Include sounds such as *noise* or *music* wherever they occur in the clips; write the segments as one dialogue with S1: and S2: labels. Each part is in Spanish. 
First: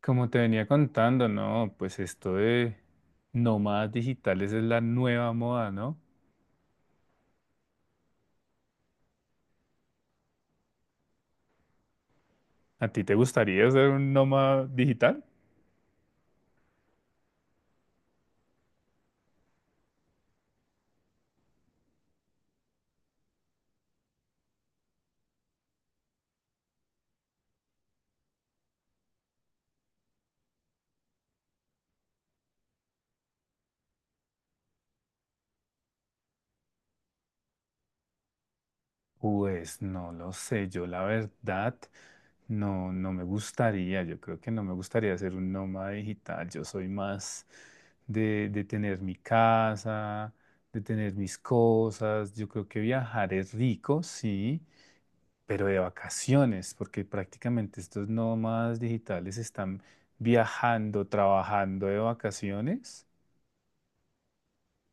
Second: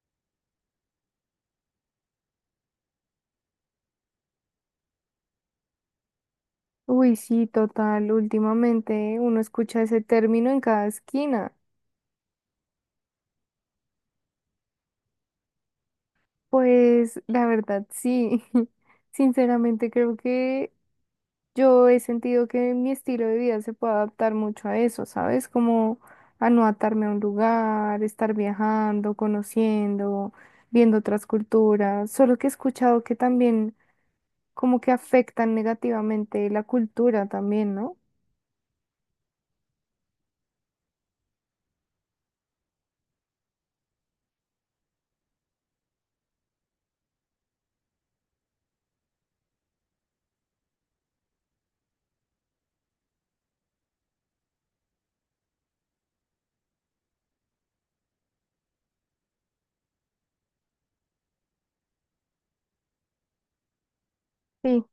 S1: Como te venía contando, ¿no? Pues esto de nómadas digitales es la nueva moda, ¿no?
S2: Uy, sí, total. Últimamente uno escucha ese término en cada esquina.
S1: ¿A ti te gustaría ser un nómada digital?
S2: Pues la verdad, sí. *laughs* Sinceramente creo que yo he sentido que mi estilo de vida se puede adaptar mucho a eso, ¿sabes? Como a no atarme a un lugar, estar viajando, conociendo, viendo otras culturas. Solo que he escuchado que también como que afectan negativamente la cultura también, ¿no?
S1: Pues no lo sé, yo la verdad no, no me gustaría, yo creo que no me gustaría ser un nómada digital, yo soy más de tener mi casa, de tener mis cosas, yo creo que viajar es rico, sí, pero de vacaciones, porque prácticamente estos nómadas digitales están viajando, trabajando de vacaciones.
S2: Sí.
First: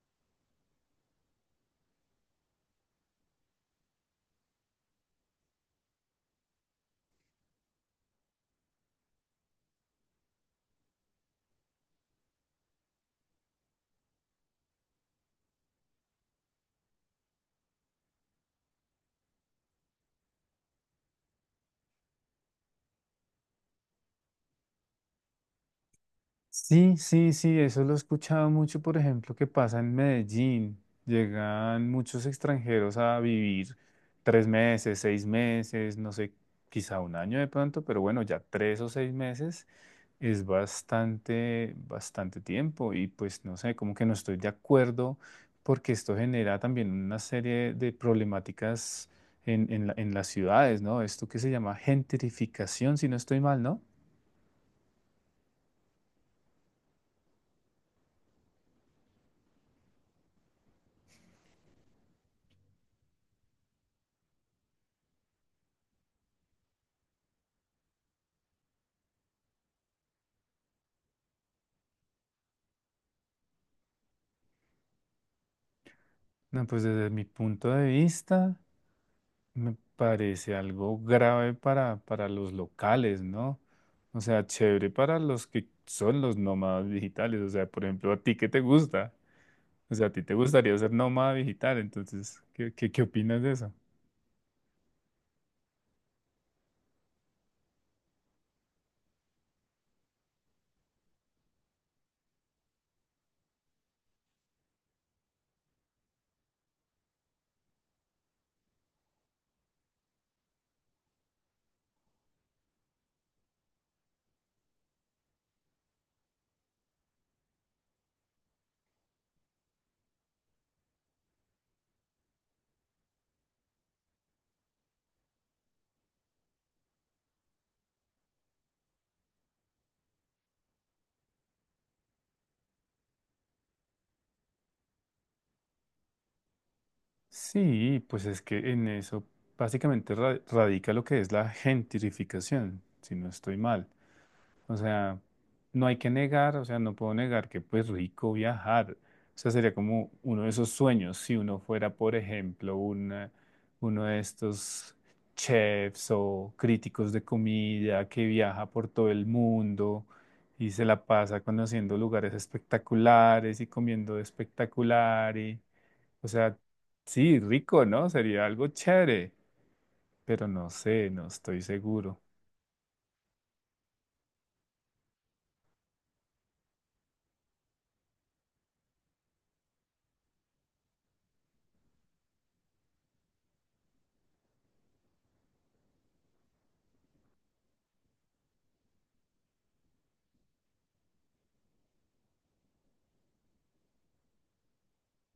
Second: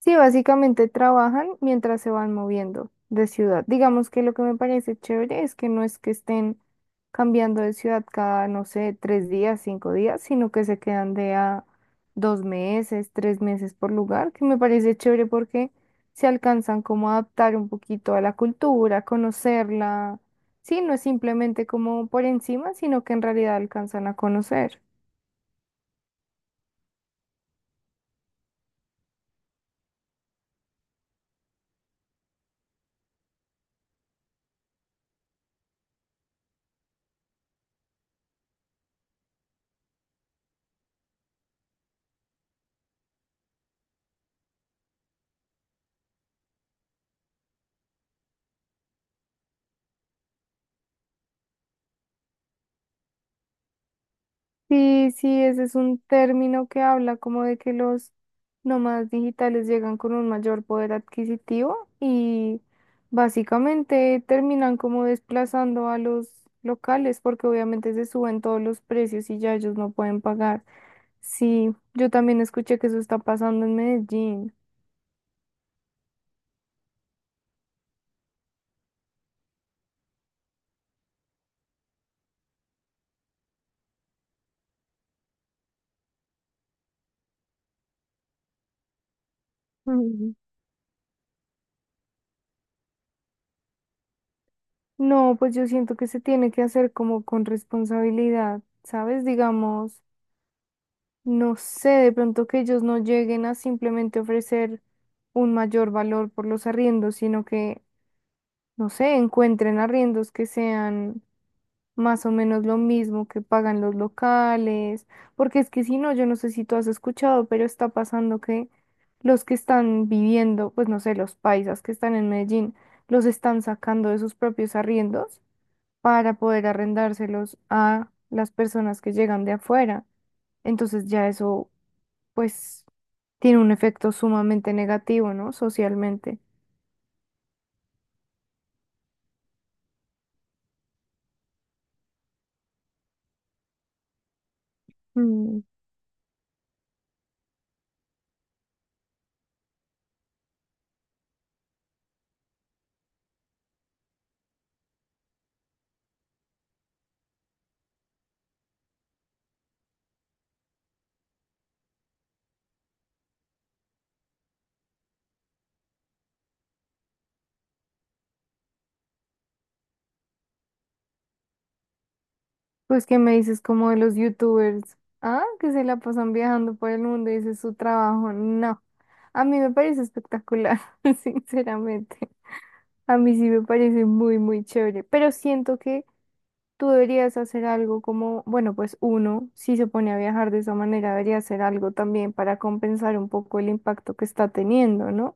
S2: Sí, básicamente trabajan mientras se van moviendo de ciudad. Digamos que lo que me parece chévere es que no es que estén cambiando de ciudad cada, no sé, 3 días, 5 días, sino que se quedan de a 2 meses, 3 meses por lugar, que me parece chévere porque se alcanzan como a adaptar un poquito a la cultura, conocerla. Sí, no es simplemente como por encima, sino que en realidad alcanzan a conocer.
S1: Sí, sí, sí, eso lo he escuchado mucho, por ejemplo, que pasa en Medellín. Llegan muchos extranjeros a vivir tres meses, seis meses, no sé, quizá un año de pronto, pero bueno, ya tres o seis meses. Es bastante, bastante tiempo y pues no sé, como que no estoy de acuerdo porque esto genera también una serie de problemáticas en las ciudades, ¿no? Esto que se llama gentrificación, si no estoy mal, ¿no?
S2: Sí, sí, ese es un término que habla como de que los nómadas digitales llegan con un mayor poder adquisitivo y básicamente terminan como desplazando a los locales porque obviamente se suben todos los precios y ya ellos no pueden pagar. Sí, yo también escuché que eso está pasando en Medellín.
S1: No, pues desde mi punto de vista me parece algo grave para los locales, ¿no? O sea, chévere para los que son los nómadas digitales, o sea, por ejemplo, a ti que te gusta. O sea, a ti
S2: Mm.
S1: te gustaría ser nómada digital, entonces, ¿ qué opinas de eso?
S2: No, pues yo siento que se tiene que hacer como con responsabilidad, ¿sabes? Digamos. No sé, de pronto que ellos no lleguen a simplemente ofrecer un mayor valor por los arriendos, sino que, no sé, encuentren arriendos que sean más o menos lo mismo que pagan los locales, porque es que si no, yo no sé si tú has escuchado, pero está pasando que los que están viviendo, pues no sé, los paisas que están en Medellín, los están sacando de sus propios arriendos para poder arrendárselos a las personas que llegan de afuera. Entonces ya eso pues tiene un efecto sumamente negativo, ¿no? Socialmente.
S1: Sí, pues es que en eso básicamente radica lo que es la gentrificación, si no estoy mal. O sea,
S2: Mm.
S1: no hay que negar, o sea, no puedo negar que pues rico viajar. O sea, sería como uno de esos sueños si uno fuera, por ejemplo, uno de estos chefs o críticos de comida que viaja por todo el mundo y se la pasa conociendo lugares espectaculares y comiendo espectacular y, o sea, sí, rico, ¿no? Sería algo chévere, pero no sé, no estoy seguro.
S2: Pues, ¿qué me dices como de los youtubers? Ah, que se la pasan viajando por el mundo y ese es su trabajo. No, a mí me parece espectacular, *laughs* sinceramente. A mí sí me parece muy, muy chévere, pero siento que tú deberías hacer algo como, bueno, pues uno, si se pone a viajar de esa manera, debería hacer algo también para compensar un poco el impacto que está teniendo, ¿no?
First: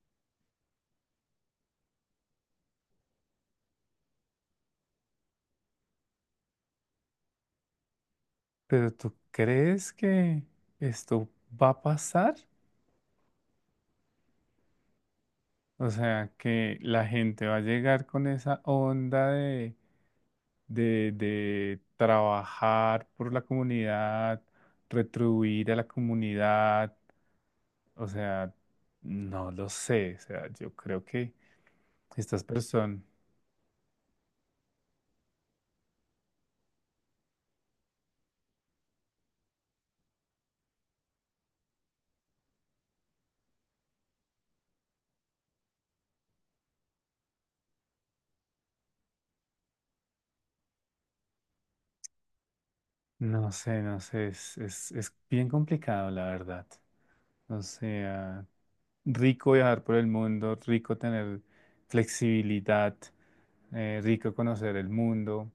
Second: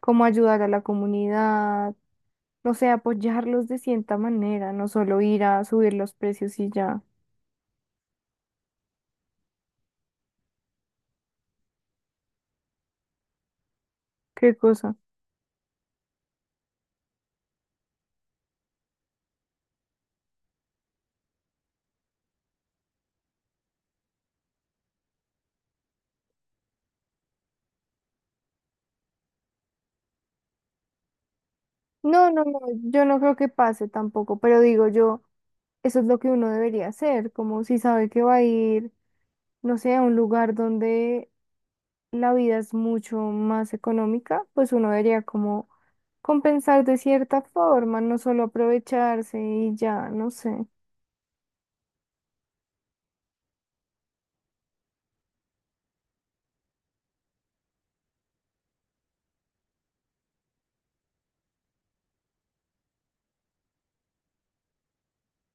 S2: Como ayudar a la comunidad. O sea, apoyarlos de cierta manera, no solo ir a subir los precios y ya.
S1: Pero ¿tú crees que esto va a pasar?
S2: ¿Qué cosa?
S1: O sea, que la gente va a llegar con esa onda de trabajar por la comunidad, retribuir a la comunidad. O sea, no lo sé. O sea, yo creo que
S2: No,
S1: estas
S2: no, no,
S1: personas,
S2: yo no creo que pase tampoco, pero digo yo, eso es lo que uno debería hacer, como si sabe que va a ir, no sé, a un lugar donde la vida es mucho más económica, pues uno debería como compensar de cierta forma, no solo aprovecharse y ya, no sé.
S1: no sé, es, es bien complicado, la verdad. O sea, rico viajar por el mundo, rico tener flexibilidad, rico conocer el mundo,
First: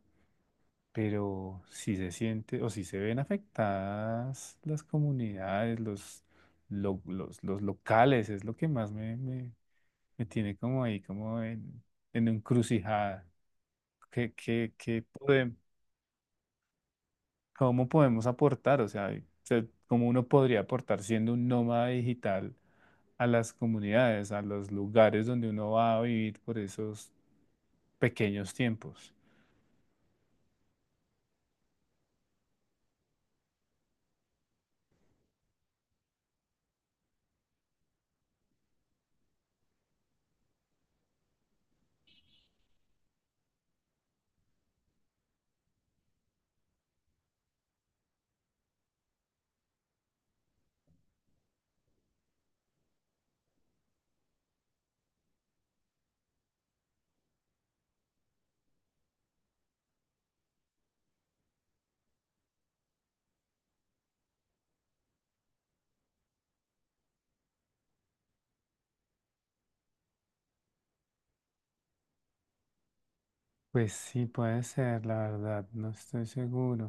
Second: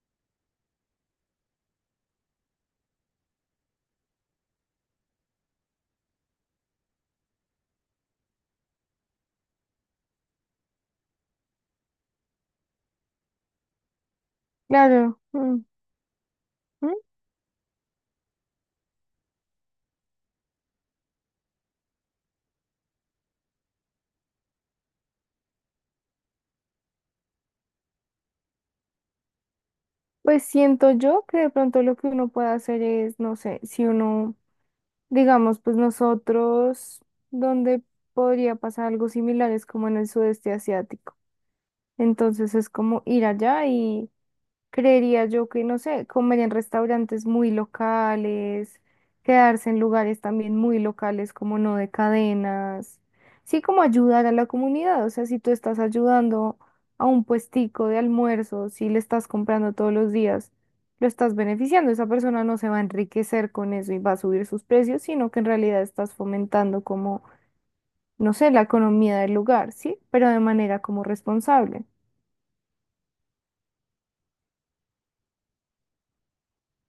S1: pero si se siente o si se ven afectadas las comunidades, los locales, es lo que más me tiene como ahí, como en encrucijada. ¿ qué
S2: Claro.
S1: podemos?
S2: Mm, mm.
S1: ¿Cómo podemos aportar? O sea, ¿cómo uno podría aportar siendo un nómada digital a las comunidades, a los lugares donde uno va a vivir por esos pequeños tiempos?
S2: Pues siento yo que de pronto lo que uno puede hacer es, no sé, si uno. Digamos, pues nosotros, donde podría pasar algo similar es como en el sudeste asiático. Entonces es como ir allá. Creería yo que, no sé, comer en restaurantes muy locales, quedarse en lugares también muy locales como no de cadenas. Sí, como ayudar a la comunidad. O sea, si tú estás ayudando a un puestico de almuerzo, si le estás comprando todos los días, lo estás beneficiando. Esa persona no se va a enriquecer con eso y va a subir sus precios, sino que en realidad estás fomentando como, no sé, la economía del lugar, ¿sí? Pero de manera como responsable.
S1: Pues sí, puede ser, la verdad, no estoy seguro.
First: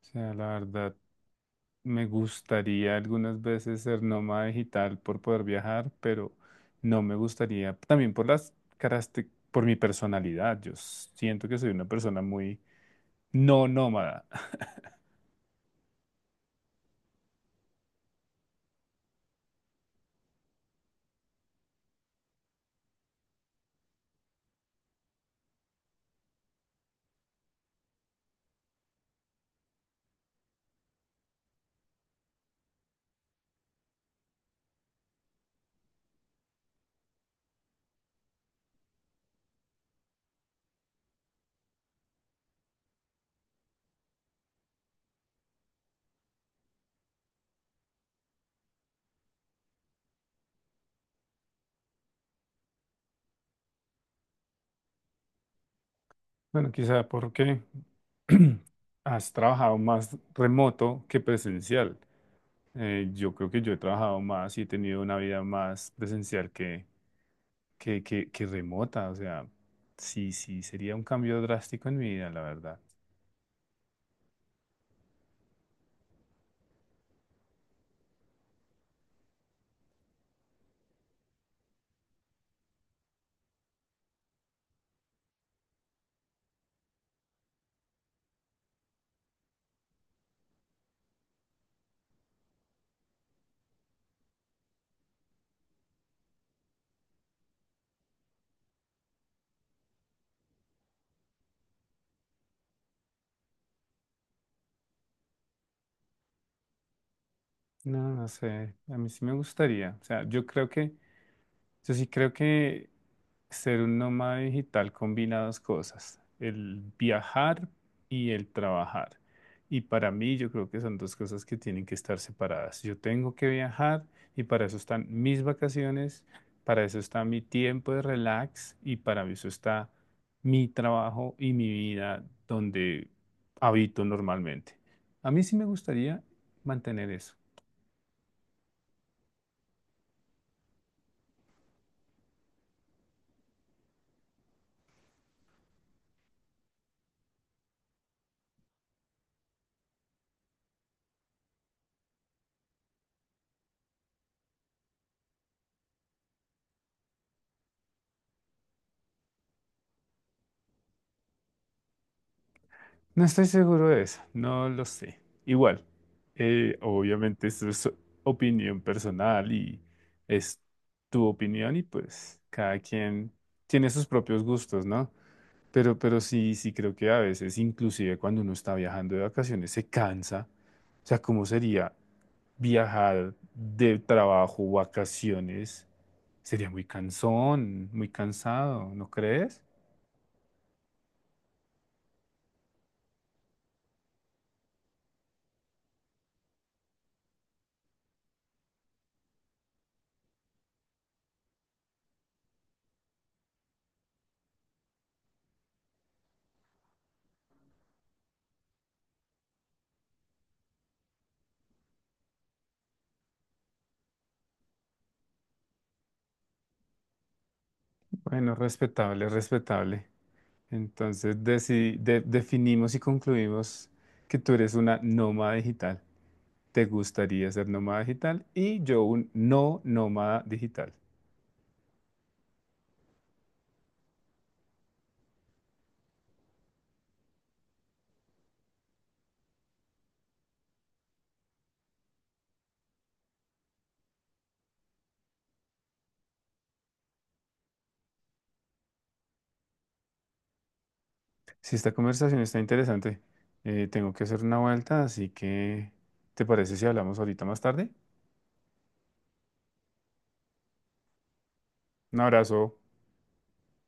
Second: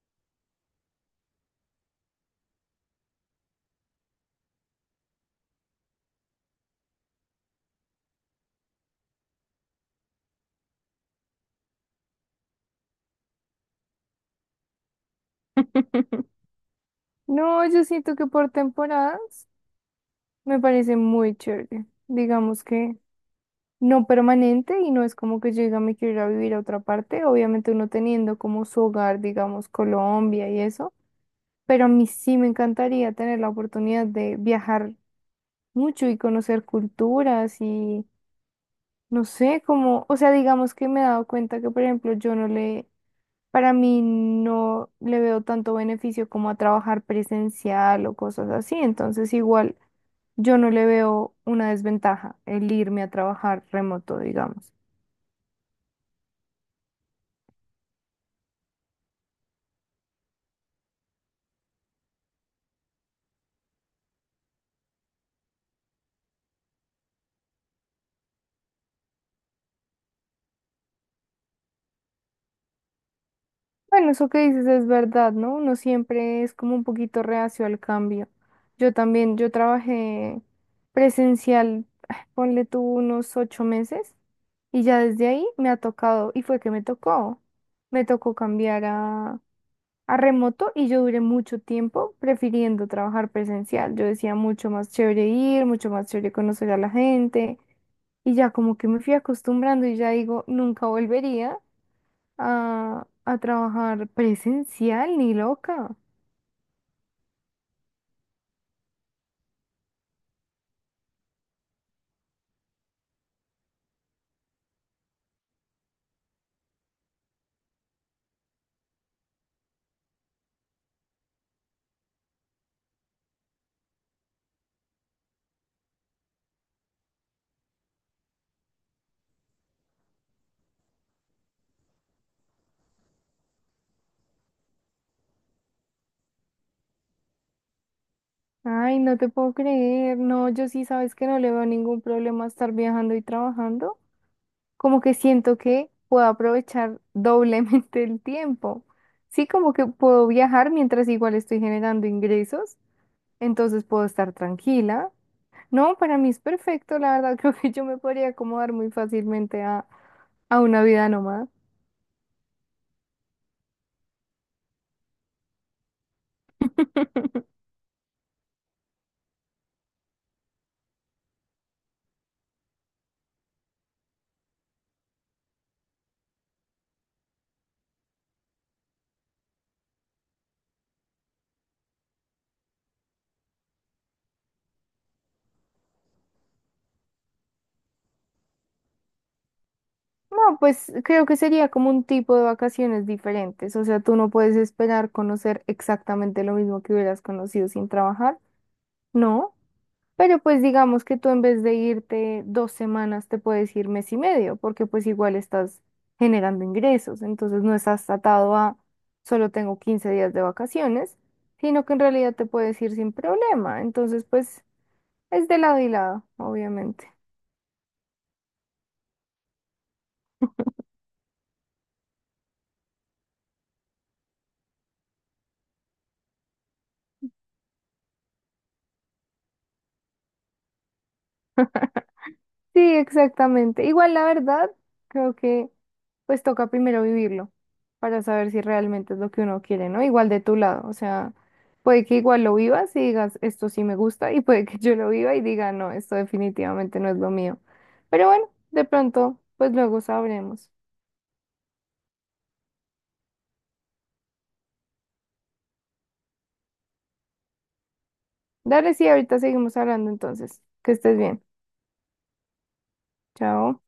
S1: O sea, la verdad, me gustaría algunas veces ser nómada digital por poder viajar, pero no me gustaría, también por las características, por mi personalidad. Yo siento que soy una persona muy no nómada. *laughs*
S2: *laughs* No, yo siento que por temporadas. Me parece muy chévere. Digamos que no permanente y no es como que yo diga me quiero ir a vivir a otra parte. Obviamente uno teniendo como su hogar, digamos, Colombia y eso. Pero a mí sí me encantaría tener la oportunidad de viajar mucho y conocer culturas y no sé, como, o sea, digamos que me he dado cuenta que, por ejemplo, yo no le, para mí no le veo tanto beneficio como a trabajar presencial o cosas así, entonces igual yo no le veo una desventaja el irme a trabajar remoto, digamos.
S1: Bueno, quizá porque *clears throat* has trabajado más remoto que presencial. Yo creo que yo he trabajado más y he tenido una vida más presencial que remota. O sea, sí, sí, sería un cambio drástico en mi vida, la verdad.
S2: Bueno, eso que dices es verdad, ¿no? Uno siempre es como un poquito reacio al cambio. Yo también, yo trabajé presencial, ah, ponle tú unos 8 meses y ya desde ahí me ha tocado, y fue que me tocó cambiar a remoto y yo duré mucho tiempo prefiriendo trabajar presencial. Yo decía mucho más chévere ir, mucho más chévere conocer a la gente y ya como que me fui acostumbrando y ya digo, nunca volvería a trabajar presencial ni loca.
S1: No, no sé. A mí sí me gustaría. O sea, yo sí creo que ser un nómada digital combina dos cosas, el viajar y el trabajar. Y para mí yo creo que son dos cosas que tienen que estar separadas. Yo tengo que viajar y para eso están mis vacaciones, para eso está mi tiempo de relax y para eso está mi trabajo y mi vida donde habito normalmente. A mí sí me gustaría mantener eso.
S2: Ay, no te puedo creer. No, yo sí sabes que no le veo ningún problema a estar viajando y trabajando. Como que siento que puedo aprovechar *laughs* doblemente el tiempo. Sí, como que puedo viajar mientras igual estoy generando ingresos entonces puedo estar tranquila. No, para mí es perfecto, la verdad, *laughs* creo que yo me podría acomodar muy fácilmente a una vida nómada.
S1: No estoy seguro de eso, no lo sé. Igual, obviamente
S2: *laughs*
S1: esto es opinión personal y es tu opinión y pues cada quien tiene sus propios gustos, ¿no? Pero sí, sí creo que a veces, inclusive cuando uno está viajando de vacaciones, se cansa. O sea, ¿cómo sería viajar de trabajo, vacaciones? Sería muy cansón, muy cansado, ¿no crees?
S2: No, pues creo que sería como un tipo de vacaciones diferentes, o sea, tú no puedes esperar conocer exactamente lo mismo que hubieras conocido sin trabajar, ¿no? Pero pues digamos que tú en vez de irte 2 semanas te puedes ir mes y medio, porque pues igual estás generando ingresos, entonces no estás atado a solo tengo 15 días de vacaciones, sino que en realidad te puedes ir sin problema, entonces pues es de lado y lado, obviamente.
S1: Bueno, respetable, respetable. Entonces definimos y concluimos que tú eres una nómada digital. ¿Te gustaría ser nómada digital? Y yo un no nómada digital.
S2: Sí, exactamente. Igual la verdad, creo que pues toca primero vivirlo para saber si realmente es lo que uno quiere, ¿no? Igual de tu lado, o sea, puede que igual lo vivas y digas, esto sí me gusta, *laughs* y puede que yo lo viva y diga, no, esto definitivamente no es lo mío. Pero bueno, de pronto, pues luego sabremos.
S1: Si esta conversación está interesante, tengo que hacer una vuelta, así que ¿te parece si hablamos ahorita más tarde?
S2: Dale, sí, ahorita seguimos hablando entonces. Que estés bien.
S1: Un abrazo.
S2: Chao.